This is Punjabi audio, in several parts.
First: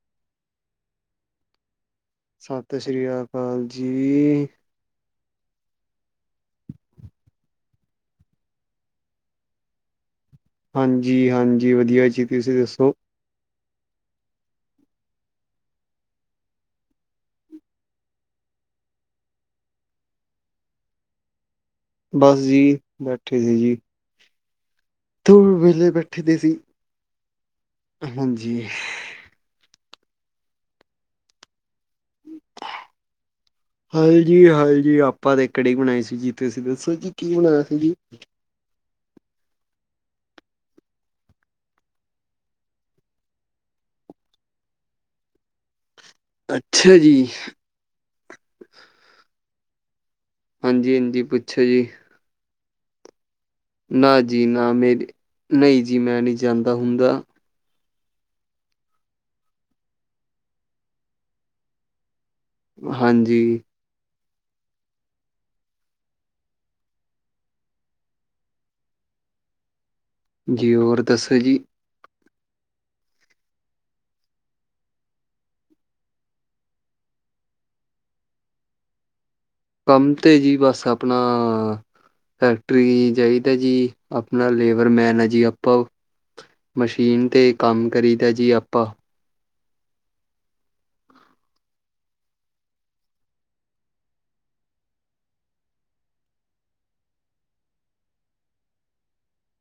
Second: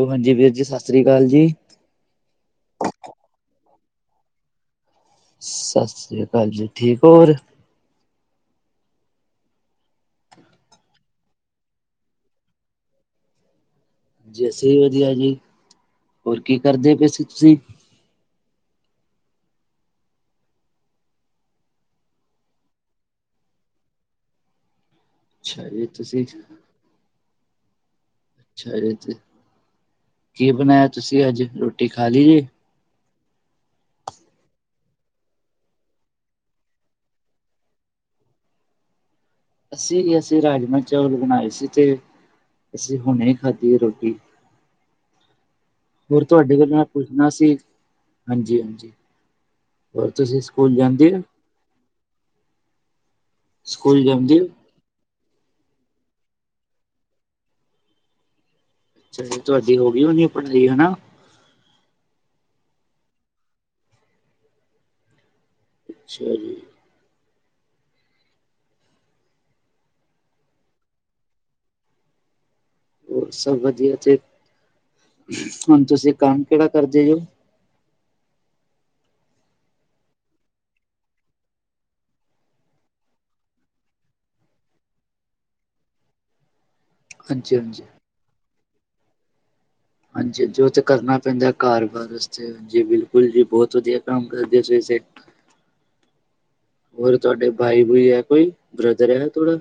ਉਹ ਹਾਂਜੀ ਵੀਰ ਜੀ ਸ਼ਾਸਰੀ ਕਾਲ ਜੀ। ਸਤਿ ਸਰੀਆ ਅਕਾਲ ਜੀ। ਸ਼ਾਸਰੀਆ ਕਾਲ ਜੀ, ਠੀਕ ਔਰ ਹਾਂਜੀ-ਹਾਂਜੀ, ਵਧੀਆ ਜੀ, ਤੁਸੀਂ ਦੱਸੋ। ਜੀ, ਅਸੀਂ ਵੀ ਵਧੀਆ ਜੀ, ਹੋਰ ਕੀ ਕਰਦੇ ਪਏ ਸੀ ਤੁਸੀਂ। ਬੱਸ ਜੀ, ਬੈਠੇ ਸੀ ਜੀ। ਤੂੰ ਅੱਛਾ ਜੀ ਵੇਲੇ ਬੈਠੇ ਤੁਸੀਂ ਦੇ ਸੀ ਹਾਂਜੀ। ਅੱਛਾ ਜੀ, ਤੇ ਕੀ ਬਣਾਇਆ ਤੁਸੀਂ ਅੱਜ ਰੋਟੀ ਖਾ ਲਈ ਜੀ। ' [inaudible] ਹਾਏ-ਹਾਏ ਜੀ ਆਪਾਂ ਤੇ ਕੜੀ ਬਣਾਈ ਸੀ, ਜੀ ਤੁਸੀਂ ਦੱਸੋ ਜੀ ਕੀ ਬਣਾਇਆ ਸੀ ਜੀ? ਅਸੀਂ -ਅਸੀਂ ਰਾਜਮਾਂਹ ਚੌਲ ਬਣਾਏ ਸੀ ਤੇ ਅਸੀਂ ਹੁਣੇ ਖਾਧੀ ਆ ਰੋਟੀ। ' [inaudible] ਹੋਰ ਤੁਹਾਡੀ ਗੱਲਾਂ ਪੁੱਛਣਾ ਸੀ ਹਾਂਜੀ-ਹਾਂਜੀ ਹੋਰ ਤੁਸੀਂ ਸਕੂਲ ਜਾਂਦੇ ਹੋ ਹਾਂਜੀ-ਹਾਂਜੀ, ਪੁੱਛੋ ਜੀ। ਸਕੂਲ ਨਾ ਜਾਂਦੇ ਜੀ ਹੋ ਨਾ, ਮੇਰੀ ਨਹੀਂ ਜੀ ਮੈਂ ਨੀ ਜਾਂਦਾ ਹੁੰਦਾ। ਅੱਛਾ ਜੀ, ਤੁਹਾਡੀ ਹੋ ਗਈ ਹੋਨੀ ਆਂ ਭਟਲੀ ਹਨਾ। ਹਾਂਜੀ। ਅੱਛਾ ਜੀ। ਜੀ ਹੋਰ ਦੱਸੋ ਜੀ। ਹੋਰ ਸਭ ਵਧੀਆ ਤੇ ਹੁਣ ਤੁਸੀਂ ਕੰਮ ਕਿਹੜਾ ਕਰਦੇ ਜੋ। ਕੰਮ ਤੇ ਜੀ ਬਸ ਆਪਣਾ ਫੈਕਟਰੀ ਜਾਈਦਾ ਜੀ, ਆਪਣਾ ਲੇਬਰਮੈਨ ਆ ਜੀ ਆਪਾਂ ਮਸ਼ੀਨ ਤੇ ਹਾਂਜੀ ਹਾਂਜੀ ਕੰਮ ਕਰੀ ਦਾ ਜੀ ਆਪਾਂ ਹਾਂਜੀ, ਜੋ ਤੇ ਕਰਨਾ ਪੈਂਦਾ ਘਰ ਵਾਰਸ 'ਚ' ਜੀ, ਬਿਲਕੁਲ ਜੀ ਬਹੁਤ ਵਧੀਆ ਕੰਮ ਕਰਦੇ ਸਵੇਰੇ - ਸਵੇਰੇ ਤਾਂ [inaudible] ਹੋਰ ਤੁਹਾਡੇ ਬਾਈ- ਬੂਈ ਐ ਕੋਈ ਬ੍ਰਦਰ ਹੈਗਾ ਥੋੜਾ?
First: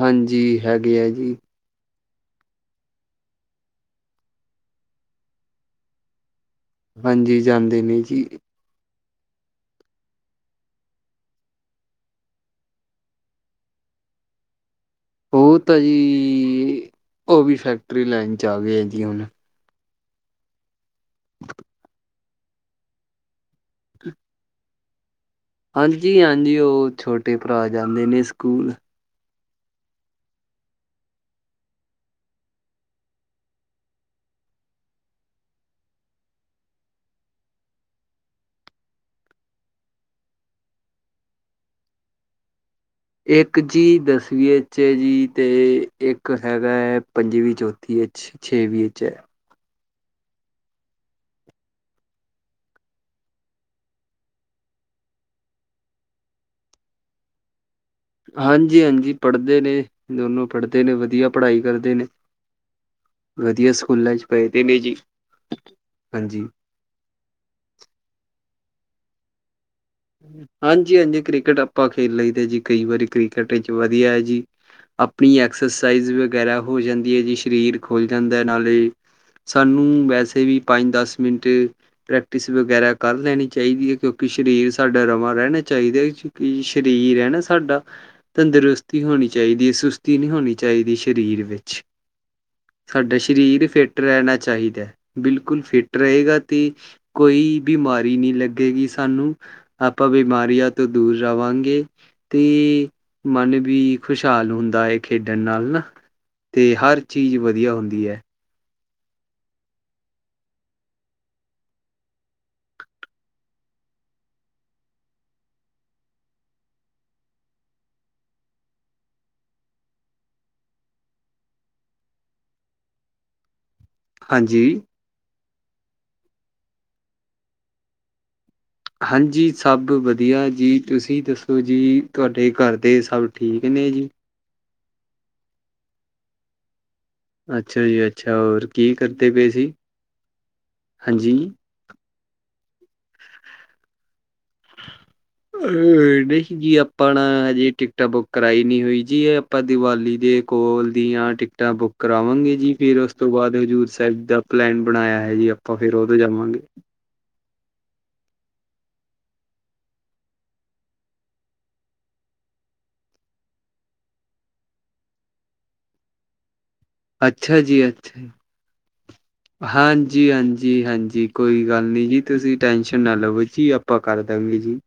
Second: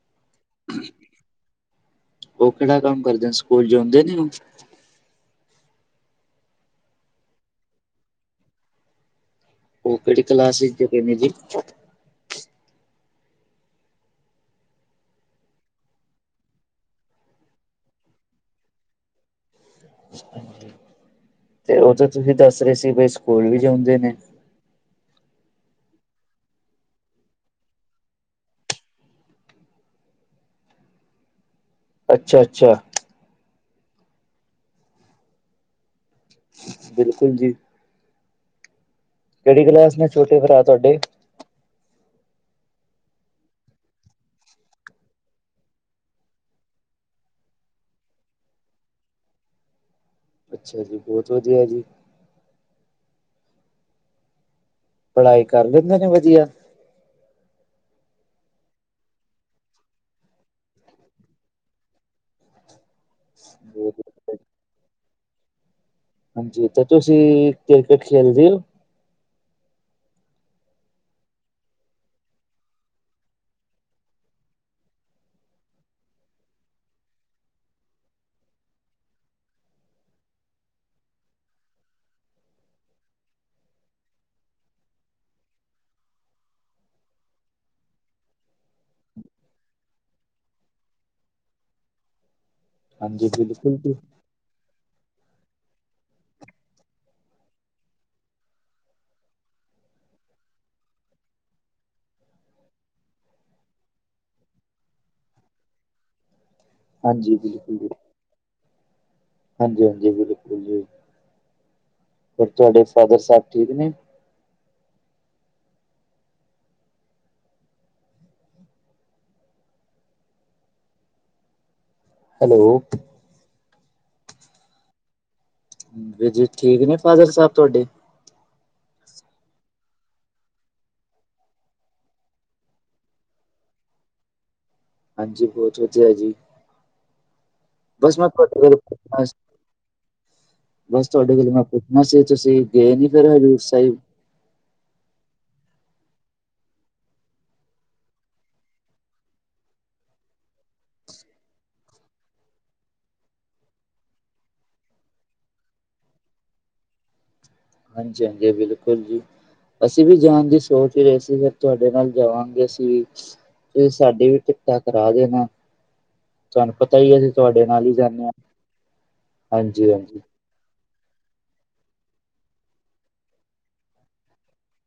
ਹਾਂਜੀ, ਹੈਗੇ ਐ ਜੀ। ਉਹ ਕਿਹੜਾ ਕੰਮ ਕਰਦੇ, ਸਕੂਲ ਜਾਂਦੇ ਨੀ ਹੁਣ? ਹਾਂਜੀ, ਜਾਂਦੇ ਨੇ ਜੀ। ਉਹ ਕਿਹੜੀ ਕਲਾਸ 'ਚ' ਚੁੱਕੇ ਨੇ ਜੀ? ਉਹ ਤਾਂ ਜੀ, ਉਹ ਵੀ ਫੈਕਟਰੀ ਲਾਈਨ 'ਚ' ਆ ਗਏ ਆ ਜੀ ਹੁਣ। ਤੇ ਉਹ ਤੇ ਤੁਸੀਂ ਦੱਸ ਰਹੇ ਸੀ ਵੀ ਸਕੂਲ ਵੀ ਜਿਉਂਦੇ ਨੇ। ਹਾਂਜੀ-ਹਾਂਜੀ, ਉਹ ਛੋਟੇ ਭਰਾ ਜਾਂਦੇ ਨੇ ਸਕੂਲ। ਅੱਛਾ-ਅੱਛਾ! ਬਿਲਕੁਲ ਜੀ। ਕਿਹੜੀ ਕਲਾਸ ਨੇ ਛੋਟੇ ਭਰਾ ਤੁਹਾਡੇ? ਇੱਕ ਜੀ ਦਸਵੀਂ ਵਿੱਚ ਐ ਜੀ, ਤੇ ਇੱਕ ਹੈਗਾ ਪੰਜਵੀਂ, ਚੌਥੀ ਵਿੱਚ। ਛੇਵੀਂ 'ਚ' ਵਿਚ ਐ। ਅੱਛਾ ਜੀ, ਬਹੁਤ ਵਧੀਆ ਜੀ। ਪੜ੍ਹਾਈ ਕਰ ਲੈਂਦੇ ਨੇ ਵਧੀਆ? ਹਾਂਜੀ-ਹਾਂਜੀ, ਪੜ੍ਹਦੇ ਨੇ ਦੋਨੋ ਪੜ੍ਹਦੇ ਨੇ ਵਧੀਆ ਪੜ੍ਹਾਈ ਕਰਦੇ ਨੇ। ਵਧੀਆ ਬਹੁਤ ਸਕੂਲਾਂ 'ਚ' ਵਧੀਆ ਪਏ ਤੇ ਨੇ ਜੀ। ਹਾਂਜੀ, ਤੇ ਤੁਸੀਂ ਕ੍ਰਿਕਟ ਖੇਲਦੇ ਓ? ਹਾਂਜੀ-ਹਾਂਜੀ, ਕ੍ਰਿਕਟ ਆਪਾਂ ਖੇਲ ਲਈ ਦਾ ਜੀ ਕਈ ਵਾਰੀ ਕ੍ਰਿਕਟ ਵਿੱਚ ਵਧੀਆ ਐ ਜੀ। ਆਪਣੀ ਐਕਸਰਸਾਈਜ਼ ਵਗੈਰਾ ਹੋ ਜਾਂਦੀ ਐ ਜੀ ਸਰੀਰ ਖੁੱਲ੍ਹ ਜਾਂਦਾ ਨਾਲੇ ਸਾਨੂੰ ਵੈਸੇ ਵੀ ਪੰਜ-ਦਸ ਮਿੰਟ ਪ੍ਰੈਕਟਿਸ ਵਗੈਰਾ ਕਰ ਲੈਣੀ ਚਾਹੀਦੀ ਐ ਕਿਉਂਕਿ ਸਰੀਰ ਸਾਡਾ ਰਵਾਂ ਰਹਿਣਾ ਚਾਹੀਦਾ ਸਰੀਰ ਐ ਨਾ ਸਾਡਾ ਤੰਦਰੁਸਤੀ ਹੋਣੀ ਚਾਹੀਦੀ ਐ ਸੁਸਤੀ ਨਹੀਂ ਹੋਣੀ ਚਾਹੀਦੀ ਸਰੀਰ ਵਿੱਚ ਸਾਡਾ ਹਾਂਜੀ ਸਰੀਰ ਬਿਲਕੁਲ ਜੀ ਫਿੱਟ ਰਹਿਣਾ ਚਾਹੀਦਾ। ਬਿਲਕੁਲ ਫਿੱਟ ਰਹੇਗਾ ਤੇ ਕੋਈ ਬਿਮਾਰੀ ਨਹੀਂ ਲੱਗੇਗੀ ਸਾਨੂੰ। ਆਪਾਂ ਬਿਮਾਰੀਆਂ ਤੋਂ ਦੂਰ ਰਵਾਂਗੇ। ਤੇ ਮਨ ਵੀ ਖੁਸ਼ਹਾਲ ਹੁੰਦਾ ਐ ਨਾ ਖੇਡਣ ਨਾਲ ਨਾ। ਤੇ ਹਰ ਚੀਜ਼ ਹਾਂਜੀ ਵਧੀਆ ਹੁੰਦੀ ਐ। ਹਾਂਜੀ-ਹਾਂਜੀ, ਬਿਲਕੁਲ ਜੀ ਫਿਰ ਤੁਹਾਡੇ ਫਾਦਰ ਸਾਹਿਬ ਠੀਕ ਨੇ? ਹੈਲੋ। ਹਾਂਜੀ। ਵੀਰ ਜੀ, ਠੀਕ ਨੇ ਫਾਦਰ ਸਾਹਿਬ ਤੁਹਾਡੇ? ਹਾਂਜੀ, ਸਭ ਵਧੀਆ ਜੀ, ਤੁਸੀਂ ਦੱਸੋ ਜੀ, ਤੁਹਾਡੇ ਘਰ ਦੇ ਸਭ ਠੀਕ ਨੇ ਜੀ? ਹਾਂਜੀ, ਬਹੁਤ ਵਧੀਆ ਜੀ। ਅੱਛਾ ਜੀ ਬਸ ਮੈਂ ਅੱਛਾ ਹੋਰ ਆਪੇ ਕੀ [unintelligible] ਕਰਦੇ ਪਏ ਸੀ ਬਸ ਤੁਹਾਡੇ ਹਾਂਜੀ ਮਾਸੀ ਤੁਸੀਂ ਗਏ ਨੀ ਫਿਰ ਹਜ਼ੂਰ ਸਾਹਿਬ? [inaudible] [unintelligible] ਨਹੀਂ ਜੀ ਆਪਣਾ ਹਜੇ ਟਿਕਟਾਂ ਬੁੱਕ ਕਰਾਈ ਨਹੀਂ ਹੋਈ ਜੀ ਇਹ ਆਪਾਂ ਦੀਵਾਲੀ ਦੇ ਕੋਲ ਦੀਆਂ ਟਿਕਟਾਂ ਬੁੱਕ ਕਰਾਵਾਂਗੇ ਜੀ ਫਿਰ ਉਸ ਤੋਂ ਬਾਅਦ ਹਜ਼ੂਰ ਸਾਹਿਬ ਦਾ ਪਲੈਨ ਬਣਾਇਆ ਐ ਜੀ ਆਪਾਂ ਆਪਾਂ ਫੇਰ ਉਹਤੇ ਜਾਵਾਂਗੇ। ਹਾਂਜੀ-ਹਾਂਜੀ ਬਿਲਕੁਲ ਜੀ। ਅਸੀਂ ਵੀ ਜਾਣ ਦੀ ਸੋਚ ਹੀ ਰਹੇ ਸੀ, ਫਿਰ ਤੁਹਾਡੇ ਨਾਲ ਜਾਵਾਂਗੇ ਅਸੀਂ ਵੀ ਤੁਸੀਂ ਸਾਡੀ ਵੀ ਟਿਕਟਾਂ ਕਰਾ ਦੇਣਾ। ਤੁਹਾਨੂੰ ਪਤਾ ਹੀ ਆ, ਅਸੀਂ ਅੱਛਾ ਤੁਹਾਡੇ ਨਾਲ ਈ ਜਾਂਦੇ ਆ। ਹਾਂਜੀ-ਹਾਂਜੀ-ਹਾਂਜੀ। ਕੋਈ ਗੱਲ ਨੀ ਜੀ ਤੁਸੀਂ ਟੈਨਸ਼ਨ ਨਾ ਲਵੋ ਜੀ ਆਪਾਂ ਕਰ ਦਵਾਂਗੇ ਜੀ।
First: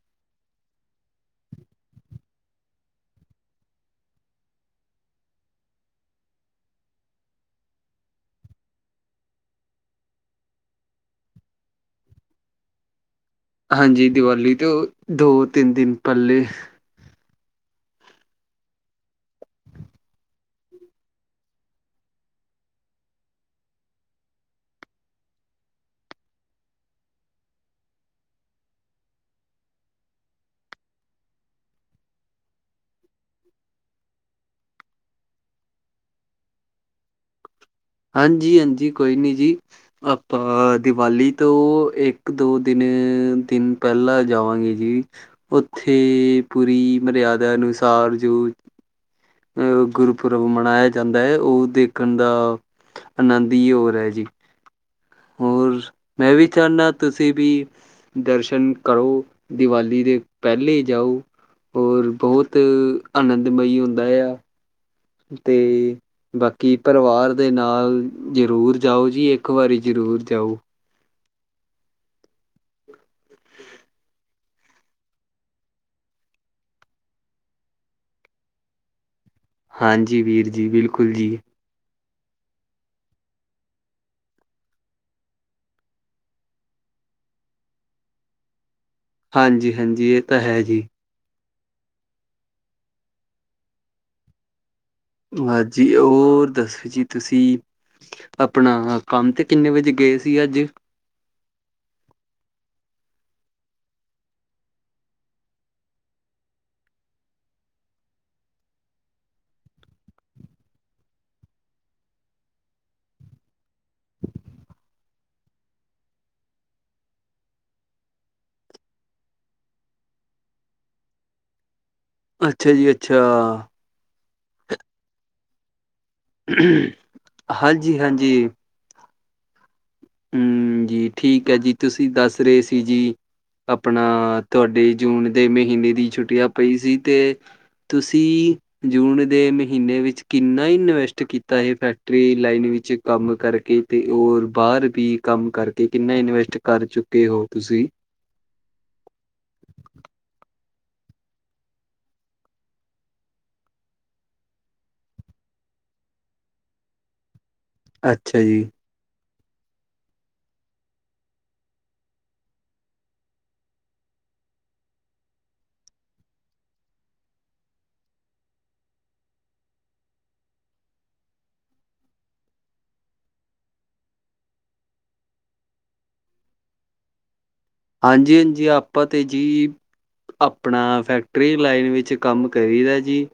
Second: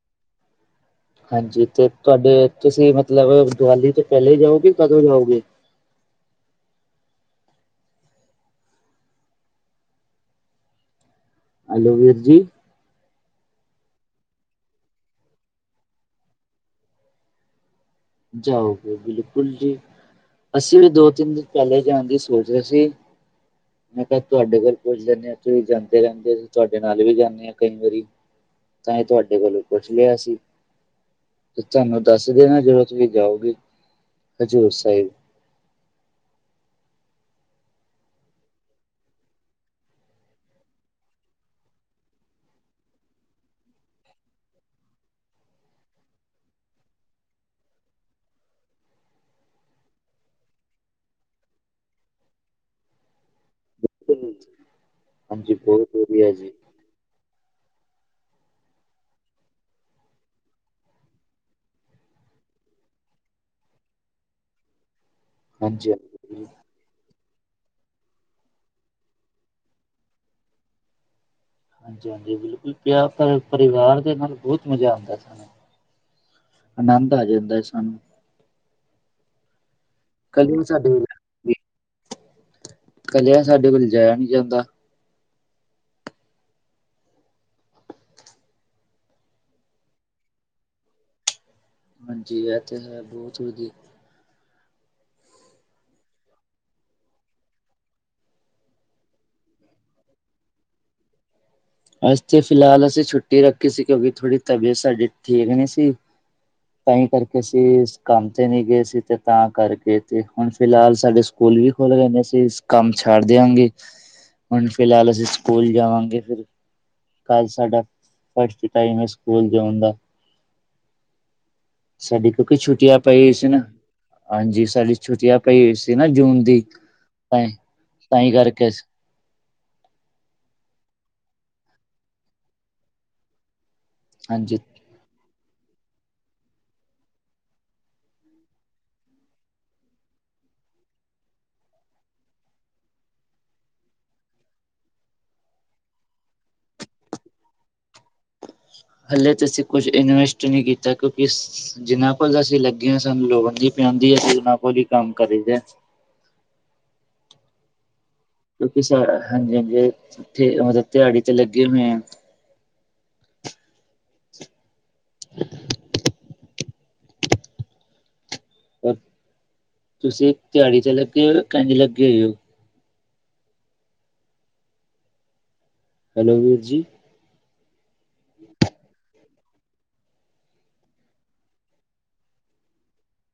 ਹਾਂਜੀ ਤੇ ਤੁਆਡੇ ਤੁਸੀਂ ਮਤਲਬ ਦੀਵਾਲੀ ਤੋਂ ਪਹਿਲਾਂ ਈ ਜਾਓਗੇ, ਕਦੋਂ ਜਾਓਗੇ? ਹੈਲੋ, ਵੀਰ ਜੀ। ਹਾਂਜੀ, ਦੀਵਾਲੀ ਤੋਂ ਦੋ- ਤਿੰਨ ਦਿਨ ਪਹਿਲੇ ਜਾਓਗੇ, ਬਿਲਕੁਲ ਜੀ। ਅਸੀਂ ਵੀ ਦੋ- ਤਿੰਨ ਦਿਨ ਪਹਿਲੇ ਜਾਣ ਦੀ ਸੋਚਦੇ ਸੀ। ਮੈਂ ਕਿਹਾ ਤੁਹਾਡੇ ਘਰ ਪੁੱਛ ਜਾਂਦੇ ਹਾਂ, ਤੁਸੀਂ ਜਾਂਦੇ ਰਹਿੰਦੇ ਅਸੀਂ ਤੁਹਾਡੇ ਨਾਲ ਵੀ ਜਾਂਦੇ ਹ ਕਈ ਵਾਰੀ ਤਾਂ ਇਹ ਤੁਹਾਡੇ ਕੋਲੋਂ ਪੁੱਛ ਲਿਆ ਅਸੀ ਤੇ ਤੁਹਾਨੂੰ ਦੱਸ ਦੇਵਾ ਨਾ ਜਦੋਂ ਤੁਸੀਂ ਜਾਓਗੇ ਹਜ਼ੂਰ ਸਾਹਿਬ ਹਾਂਜੀ-ਹਾਂਜੀ ਕੋਈ ਨੀ ਜੀ। ਆਪਾਂ ਦੀਵਾਲੀ ਤੋਂ ਇੱਕ -ਦੋ ਦਿਨ-ਦਿਨ ਪਹਿਲਾਂ ਜਾਵਾਂਗੇ ਜੀ। ਉੱਥੇ ਪੂਰੀ ਮਰਿਆਦਾ ਅਨੁਸਾਰ ਜੋ ਅ ਗੁਰਪੁਰਬ ਮਨਾਇਆ ਜਾਂਦਾ ਐ, ਉਹ ਦੇਖਣ ਦਾ ਆਨੰਦ ਈ ਹੋਰ ਐ ਜੀ। ਹਾਂਜੀ ਹੋਰ, ਬਹੁਤ ਵਧੀਆ ਮੈਂ ਵੀ ਜੀ ਚਾਹੁੰਦਾ ਤੁਸੀਂ ਵੀ ਦਰਸ਼ਨ ਕਰੋ, ਦੀਵਾਲੀ ਦੇ ਪਹਿਲੇ ਜਾਓ ਹੋਰ ਬਹੁਤ ਆਨੰਦਮਈ ਹੁੰਦਾ ਆ, ਹਾਂਜੀ ਤੇ ਹਾਂਜੀ। ਬਾਕੀ ਪਰਿਵਾਰ ਦੇ ਨਾਲ ਜ਼ਰੂਰ ਜਾਓ ਜੀ, ਇੱਕ ਵਾਰੀ ਜ਼ਰੂਰ ਜਾਓ। ਹਾਂਜੀ- ਹਾਂਜੀ ਬਿਲਕੁਲ ਪਿਆਰ ਸਾਰੇ ਪਰਿਵਾਰ ਦੇ ਨਾਲ ਬਹੁਤ ਮਜ਼ਾ ਆਉਂਦਾ ਸਾਨੂੰ, ਆਨੰਦ ਆ ਜਾਂਦਾ ਹੈ ਸਾਨੂੰ। ਹਾਂਜੀ ਵੀਰ ਕਲੀਆਂ ਜੀ, ਸਾਡੇ ਕੋਲ ਬਿਲਕੁਲ ਜੀ। ਇਕੱਲਿਆ ਸਾਡੇ ਕੋਲ ਜਾਇਆ ਨੀ ਜਾਂਦਾ। ਹਾਂਜੀ- ਹਾਂਜੀ, ਇਹ ਤਾਂ ਹੈ ਜੀ। ਹਾਂਜੀ, ਇਹ ਤੇ ਹੈ ਬਹੁਤ ਵਧੀਆ। ਬਸ ਜੀ, ਔਰ ਦੱਸੋ ਜੀ ਤੁਸੀ ਆਪਣਾ ਕੰਮ ਤੇ ਕਿੰਨੇ ਵਜੇ ਗਏ ਸੀ ਅੱਜ? ਅੱਜ ਤੇ ਫਿਲਹਾਲ ਅਸੀ ਛੁੱਟੀ ਰੱਖੀ ਸੀ ਕਿਉਂਕਿ ਥੋੜੀ ਤਬੀਅਤ ਸਾਡੀ ਠੀਕ ਨੀ ਸੀ। ਤਾਂ ਹੀ ਕਰਕੇ ਅਸੀ ਕੰਮ ਤੇ ਨੀ ਗਏ ਸੀ ਤੇ ਤਾਂ ਕਰਕੇ ਤੇ ਹੁਣ ਫਿਲਹਾਲ ਸਾਡੇ ਸਕੂਲ ਵੀ ਖੋਲ ਗਏ ਸੀ, ਅਸੀਂ ਕੰਮ ਛੱਡ ਦਿਆਂਗੇ। ਹੁਣ ਫਿਲਹਾਲ ਅਸੀਂ ਸਕੂਲ ਜਾਵਾਂਗੇ ਫਿਰ ਕੱਲ ਸਾਡਾ ਫਸਟ ਟਾਈਮ ਹੈ, ਸਕੂਲ ਜਾਉਣ ਦਾ। ਸਾਡੀ ਕਿਉਂਕਿ ਅੱਛਾ ਜੀ ਛੁੱਟੀਆਂ ਪਈ ਅੱਛਾ। ਹੋਈ ਸੀ ਨਾ, ਹਾਂਜੀ ਸਾਡੀ ਛੁੱਟੀਆਂ ਪਈ ਹੋਈ ਸੀ। ਸੀ ਨਾ ਜੂਨ ਦੀ ਤਾਂ ਤਾਂਹੀ ਹਾਂਜੀ-ਹਾਂਜੀ ਕਰਕੇ ਸੀ। ਹਮ ਜੀ ਠੀਕ ਹੈ ਜੀ, ਤੁਸੀਂ ਦੱਸ ਰਹੇ ਸੀ ਜੀ ਆਪਣਾ ਹਾਂਜੀ ਤੁਹਾਡੇ। ਜੂਨ ਦੇ ਮਹੀਨੇ ਦੀ ਛੁੱਟੀਆਂ ਪਈ ਸੀ ਤੇ ਤੁਸੀਂ ਜੂਨ ਦੇ ਮਹੀਨੇ ਵਿੱਚ ਕਿੰਨਾ ਹੀ ਇਨਵੈਸਟ ਕੀਤਾ ਇਹ ਫੈਕਟਰੀ ਲਾਈਨ ਵਿੱਚ। ਕੰਮ ਕਰਕੇ ਤੇ ਹੋਰ ਬਾਹਰ ਵੀ ਕੰਮ ਕਰਕੇ ਕਿੰਨਾ ਇਨਵੈਸਟ ਕਰ ਚੁੱਕੇ ਹੋ ਤੁਸੀਂ? ਹਲੇ ਤੇ ਅਸੀਂ ਕੁਝ ਇਨਵੈਸਟ ਨਹੀਂ ਕੀਤਾ ਕਿਉਂਕਿ ਜਿੰਨਾ ਕੋਲ ਅਸੀਂ ਲੱਗੇ ਹਾਂ ਸਾਨੂੰ ਲੋੜ ਨੀ ਪੈਂਦੀ, ਅਸੀ ਉਹਨਾ ਕੋਲ ਹੀ ਕੰਮ ਕਰੀਦਾ। ਅ ਕਿਉਕਿ, ਸਰ ਹਾਂਜੀ- ਹਾਂਜੀ ਇੱਥੇ ਇਓ ਦਿਹਾੜੀ ਤੇ ਲੱਗੇ ਹੋਏ ਆ। [inaudible] ਔਰ, ਤੁਸੀਂ ਦਿਹਾੜੀ ਤੇ ਲੱਗੇ ਹੋਏ ਹੋ ਕਿ ਐਵੇਂ ਲੱਗੇ ਹੋਏ ਹੋ? ਹੈਲੋ ਵੀਰ ਜੀ। ਹਾਂਜੀ-ਹਾਂਜੀ, ਆਪਾਂ ਤੇ ਜੀ ਆਪਣਾ ਫੈਕਟਰੀ ਲਾਈਵ ਵਿੱਚ ਕੰਮ ਕਰੀ ਦਾ ਜੀ,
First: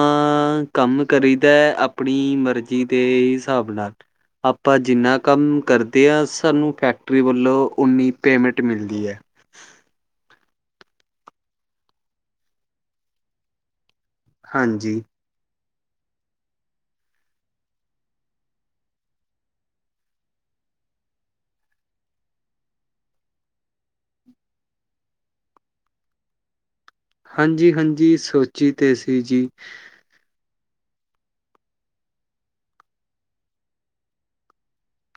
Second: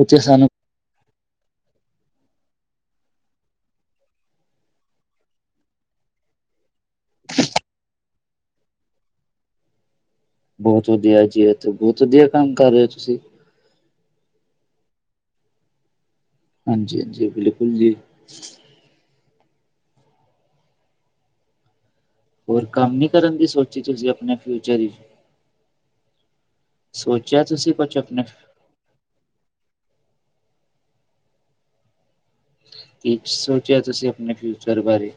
ਉੱਥੇ ਸਾਨੂੰ ਕੰਮ ਕਰੀਦਾ ਆਪਣੀ ਮਰਜ਼ੀ ਦੇ ਹਿਸਾਬ ਨਾਲ ਆਪਾਂ ਜਿੰਨਾ ਕੰਮ ਕਰਦੇ ਆ ਸਾਨੂੰ ਫੈਕਟਰੀ ਵੱਲੋਂ ਉਨੀ ਪੇਮੈਂਟ ਮਿਲਦੀ ਐ। ਬਹੁਤ ਵਧੀਆ ਜੀ, ਇੱਥੇ ਬਹੁਤ ਵਧੀਆ ਕੰਮ ਕਰ ਰਹੇ ਹੋ ਤੁਸੀਂ। ਹਾਂਜੀ। ਹਾਂਜੀ-ਹਾਂਜੀ, ਬਿਲਕੁਲ ਜੀ। ਹੋਰ ਕੰਮ ਨੀ ਕਰਨ ਦੀ ਸੋਚੀ ਤੁਸੀਂ ਆਪਣੇ ਫਿਊਚਰ 'ਚ' ਸੋਚਿਆ ਤੁਸੀਂ ਕੁਛ ਹਾਂਜੀ-ਹਾਂਜੀ ਆਪਣੇ ਸੋਚੀ ਤੇ ਸੀ ਜੀ। ਕੀ ਸੋਚਿਆ ਤੁਸੀਂ ਆਪਣੇ ਫਿਊਚਰ ਬਾਰੇ?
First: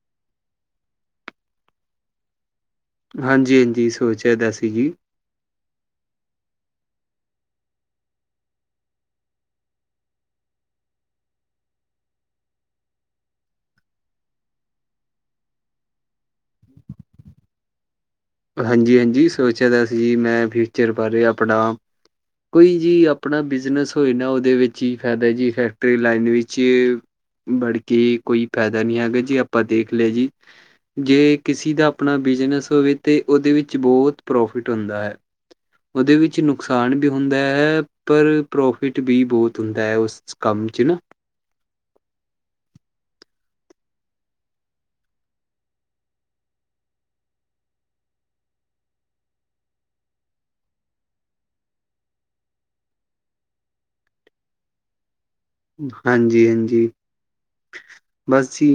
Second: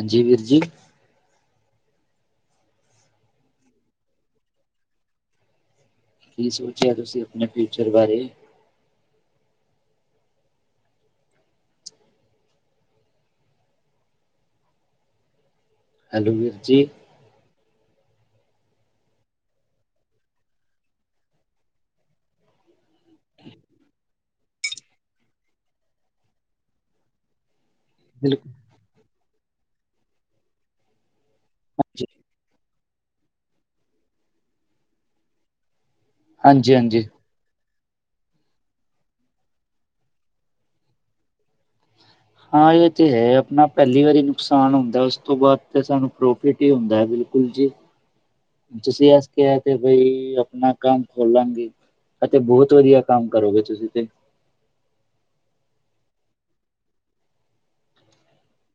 ਹਾਂਜੀ, ਵੀਰ ਜੀ। ਹਾਂਜੀ-ਹਾਂਜੀ ਸੋਚਿਆ ਤਾਂ ਸੀ ਜੀ। ਕੀ ਸੋਚਿਆ ਤੁਸੀਂ ਆਪਣੇ ਫਿਊਚਰ ਬਾਰੇ? ਹੈਲੋ, ਵੀਰ ਜੀ। ਹਾਂਜੀ-ਹਾਂਜੀ ਸੋਚਿਆ ਤਾਂ ਸੀ ਮੈਂ ਫਿਊਚਰ ਬਾਰੇ ਆਪਣਾ ਕੋਈ ਜੀ ਆਪਣਾ ਬਿਜਨਸ ਹੋਏ ਨਾ ਉਹਦੇ ਵਿੱਚ ਹੀ ਫਾਇਦਾ ਜੀ ਫੈਕਟਰੀ ਲਾਈਨ ਵਿੱਚ ਬੜਕੇ ਕੋਈ ਬਿਲਕੁਲ ਫਾਇਦਾ ਨੀ ਹੈਗਾ ਜੀ ਆਪਾਂ ਦੇਖ ਲਏ ਜੀ ਜੇ ਕਿਸਸੀ ਦਾ ਆਪਣਾ ਬਿਜ਼ਨਸ ਹੋਵੇ ਤੇ ਉਹਦੇ ਵਿੱਚ ਬਹੁਤ ਪ੍ਰੋਫਿਟ ਹੁੰਦਾ ਏ। ਉਹਦੇ ਵਿੱਚ ਹਾਂਜੀ ਨੁਕਸਾਨ ਹਾਂਜੀ ਵੀ ਹ ਹੁੰਦਾ, ਪਰ ਪ੍ਰੋਫਿਟ ਵੀ ਬਹੁਤ ਹੁੰਦਾ ਹੈ ਉਸ ਕੰਮ 'ਚ ਨਾ। ਹਾਂ ਇਹ ਤੇ ਹੈ ਆਪਣਾ ਪਹਿਲੀ ਵਾਰੀ ਨੁਕਸਾਨ ਹੁੰਦਾ ਉਸ ਤੋਂ ਬਾਅਦ ਤਾਂ ਸਾਨੂੰ ਪ੍ਰੋਫਿਟ ਹੀ ਹੁੰਦਾ ਹੈ ਬਿਲਕੁਲ ਜੀ। [inaudible] ਤੁਸੀਂ ਐਸ ਕਿਹਾ ਤੇ ਬਈ ਆਪਣਾ ਕੰਮ ਖੋਲਾਂ ਗਏ। ਅਤੇ ਬਹੁਤ ਵਧੀਆ ਕੰਮ ਕਰੋਗੇ ਤੁਸੀਂ ਤੇ ਹਾਂਜੀ-ਹਾਂਜੀ ਬਸ ਜੀ।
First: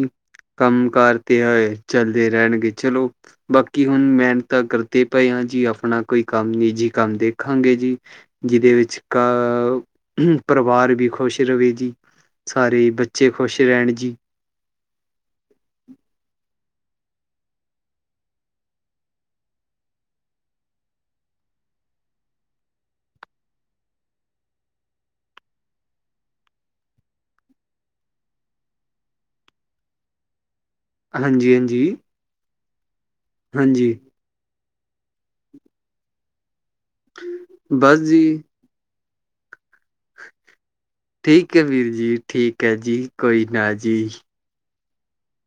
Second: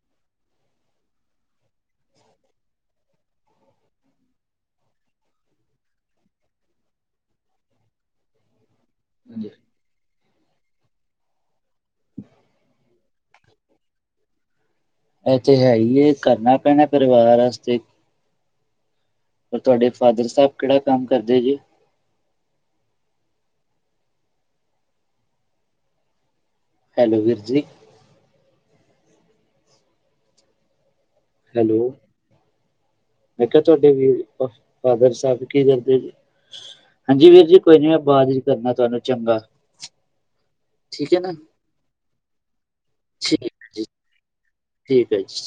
ਕੰਮ-ਕਾਰ ਤੇ ਐ ਚਲਦੇ ਰਹਿਣਗੇ ਚਲੋ। ਬਾਕੀ ਹੁਣ ਮਿਹਨਤ ਕਰਦੇ ਪਏ ਹਾਂ ਜੀ ਆਪਣਾ ਕੋਈ ਕੰਮ ਨਿੱਜੀ ਕੰਮ ਦੇਖਾਂਗੇ ਜੀ। ਜਿਹਦੇ ਵਿੱਚ ਵਿਚ ਕਾਅ ਪਰਿਵਾਰ ਵੀ ਖੁਸ਼ ਰਵੇ ਜੀ ਸਾਰੇ ਬੱਚੇ ਖੁਸ਼ ਰਹਿਣ ਜੀ। ਇਹ ਤੇ ਹੈ ਹੀ ਐ ਕਰਨਾ ਪੈਣਾ ਪਰਿਵਾਰ ਵਾਸਤੇ ਪਰ ਤੁਹਾਡੇ ਫਾਦਰ ਸਾਹਿਬ ਕਿਹੜਾ ਕੰਮ ਕਰਦੇ ਜੇ? ਹੈਲੋ, ਵੀਰ ਜੀ। ਹੈਲੋ ਹਾਂਜੀ-ਹਾਂਜੀ। ਮੈਂ ਕਿਹਾ ਤੁਹਾਡੇ ਵੀ ਫਾਦਰ ਸਾਹਿਬ ਕੀ ਕਰਦੇ ਨੇ? ਹਾਂਜੀ ਵੀਰ ਜੀ ਕੋਈ ਨੀ ਮੈਂ ਬਸ ਬਾਅਦ 'ਚ' ਜੀ ਕਰਨਾ ਤੁਹਾਨੂੰ ਚੰਗਾ ਹੈ ਨਾ ਠੀਕ ਐ ਵੀਰ ਜੀ, ਠੀਕ ਐ ਜੀ, ਠੀਕ ਕੋਈ ਹੈ ਨਾ ਜੀ। ਠੀਕ ਐ ਜੀ।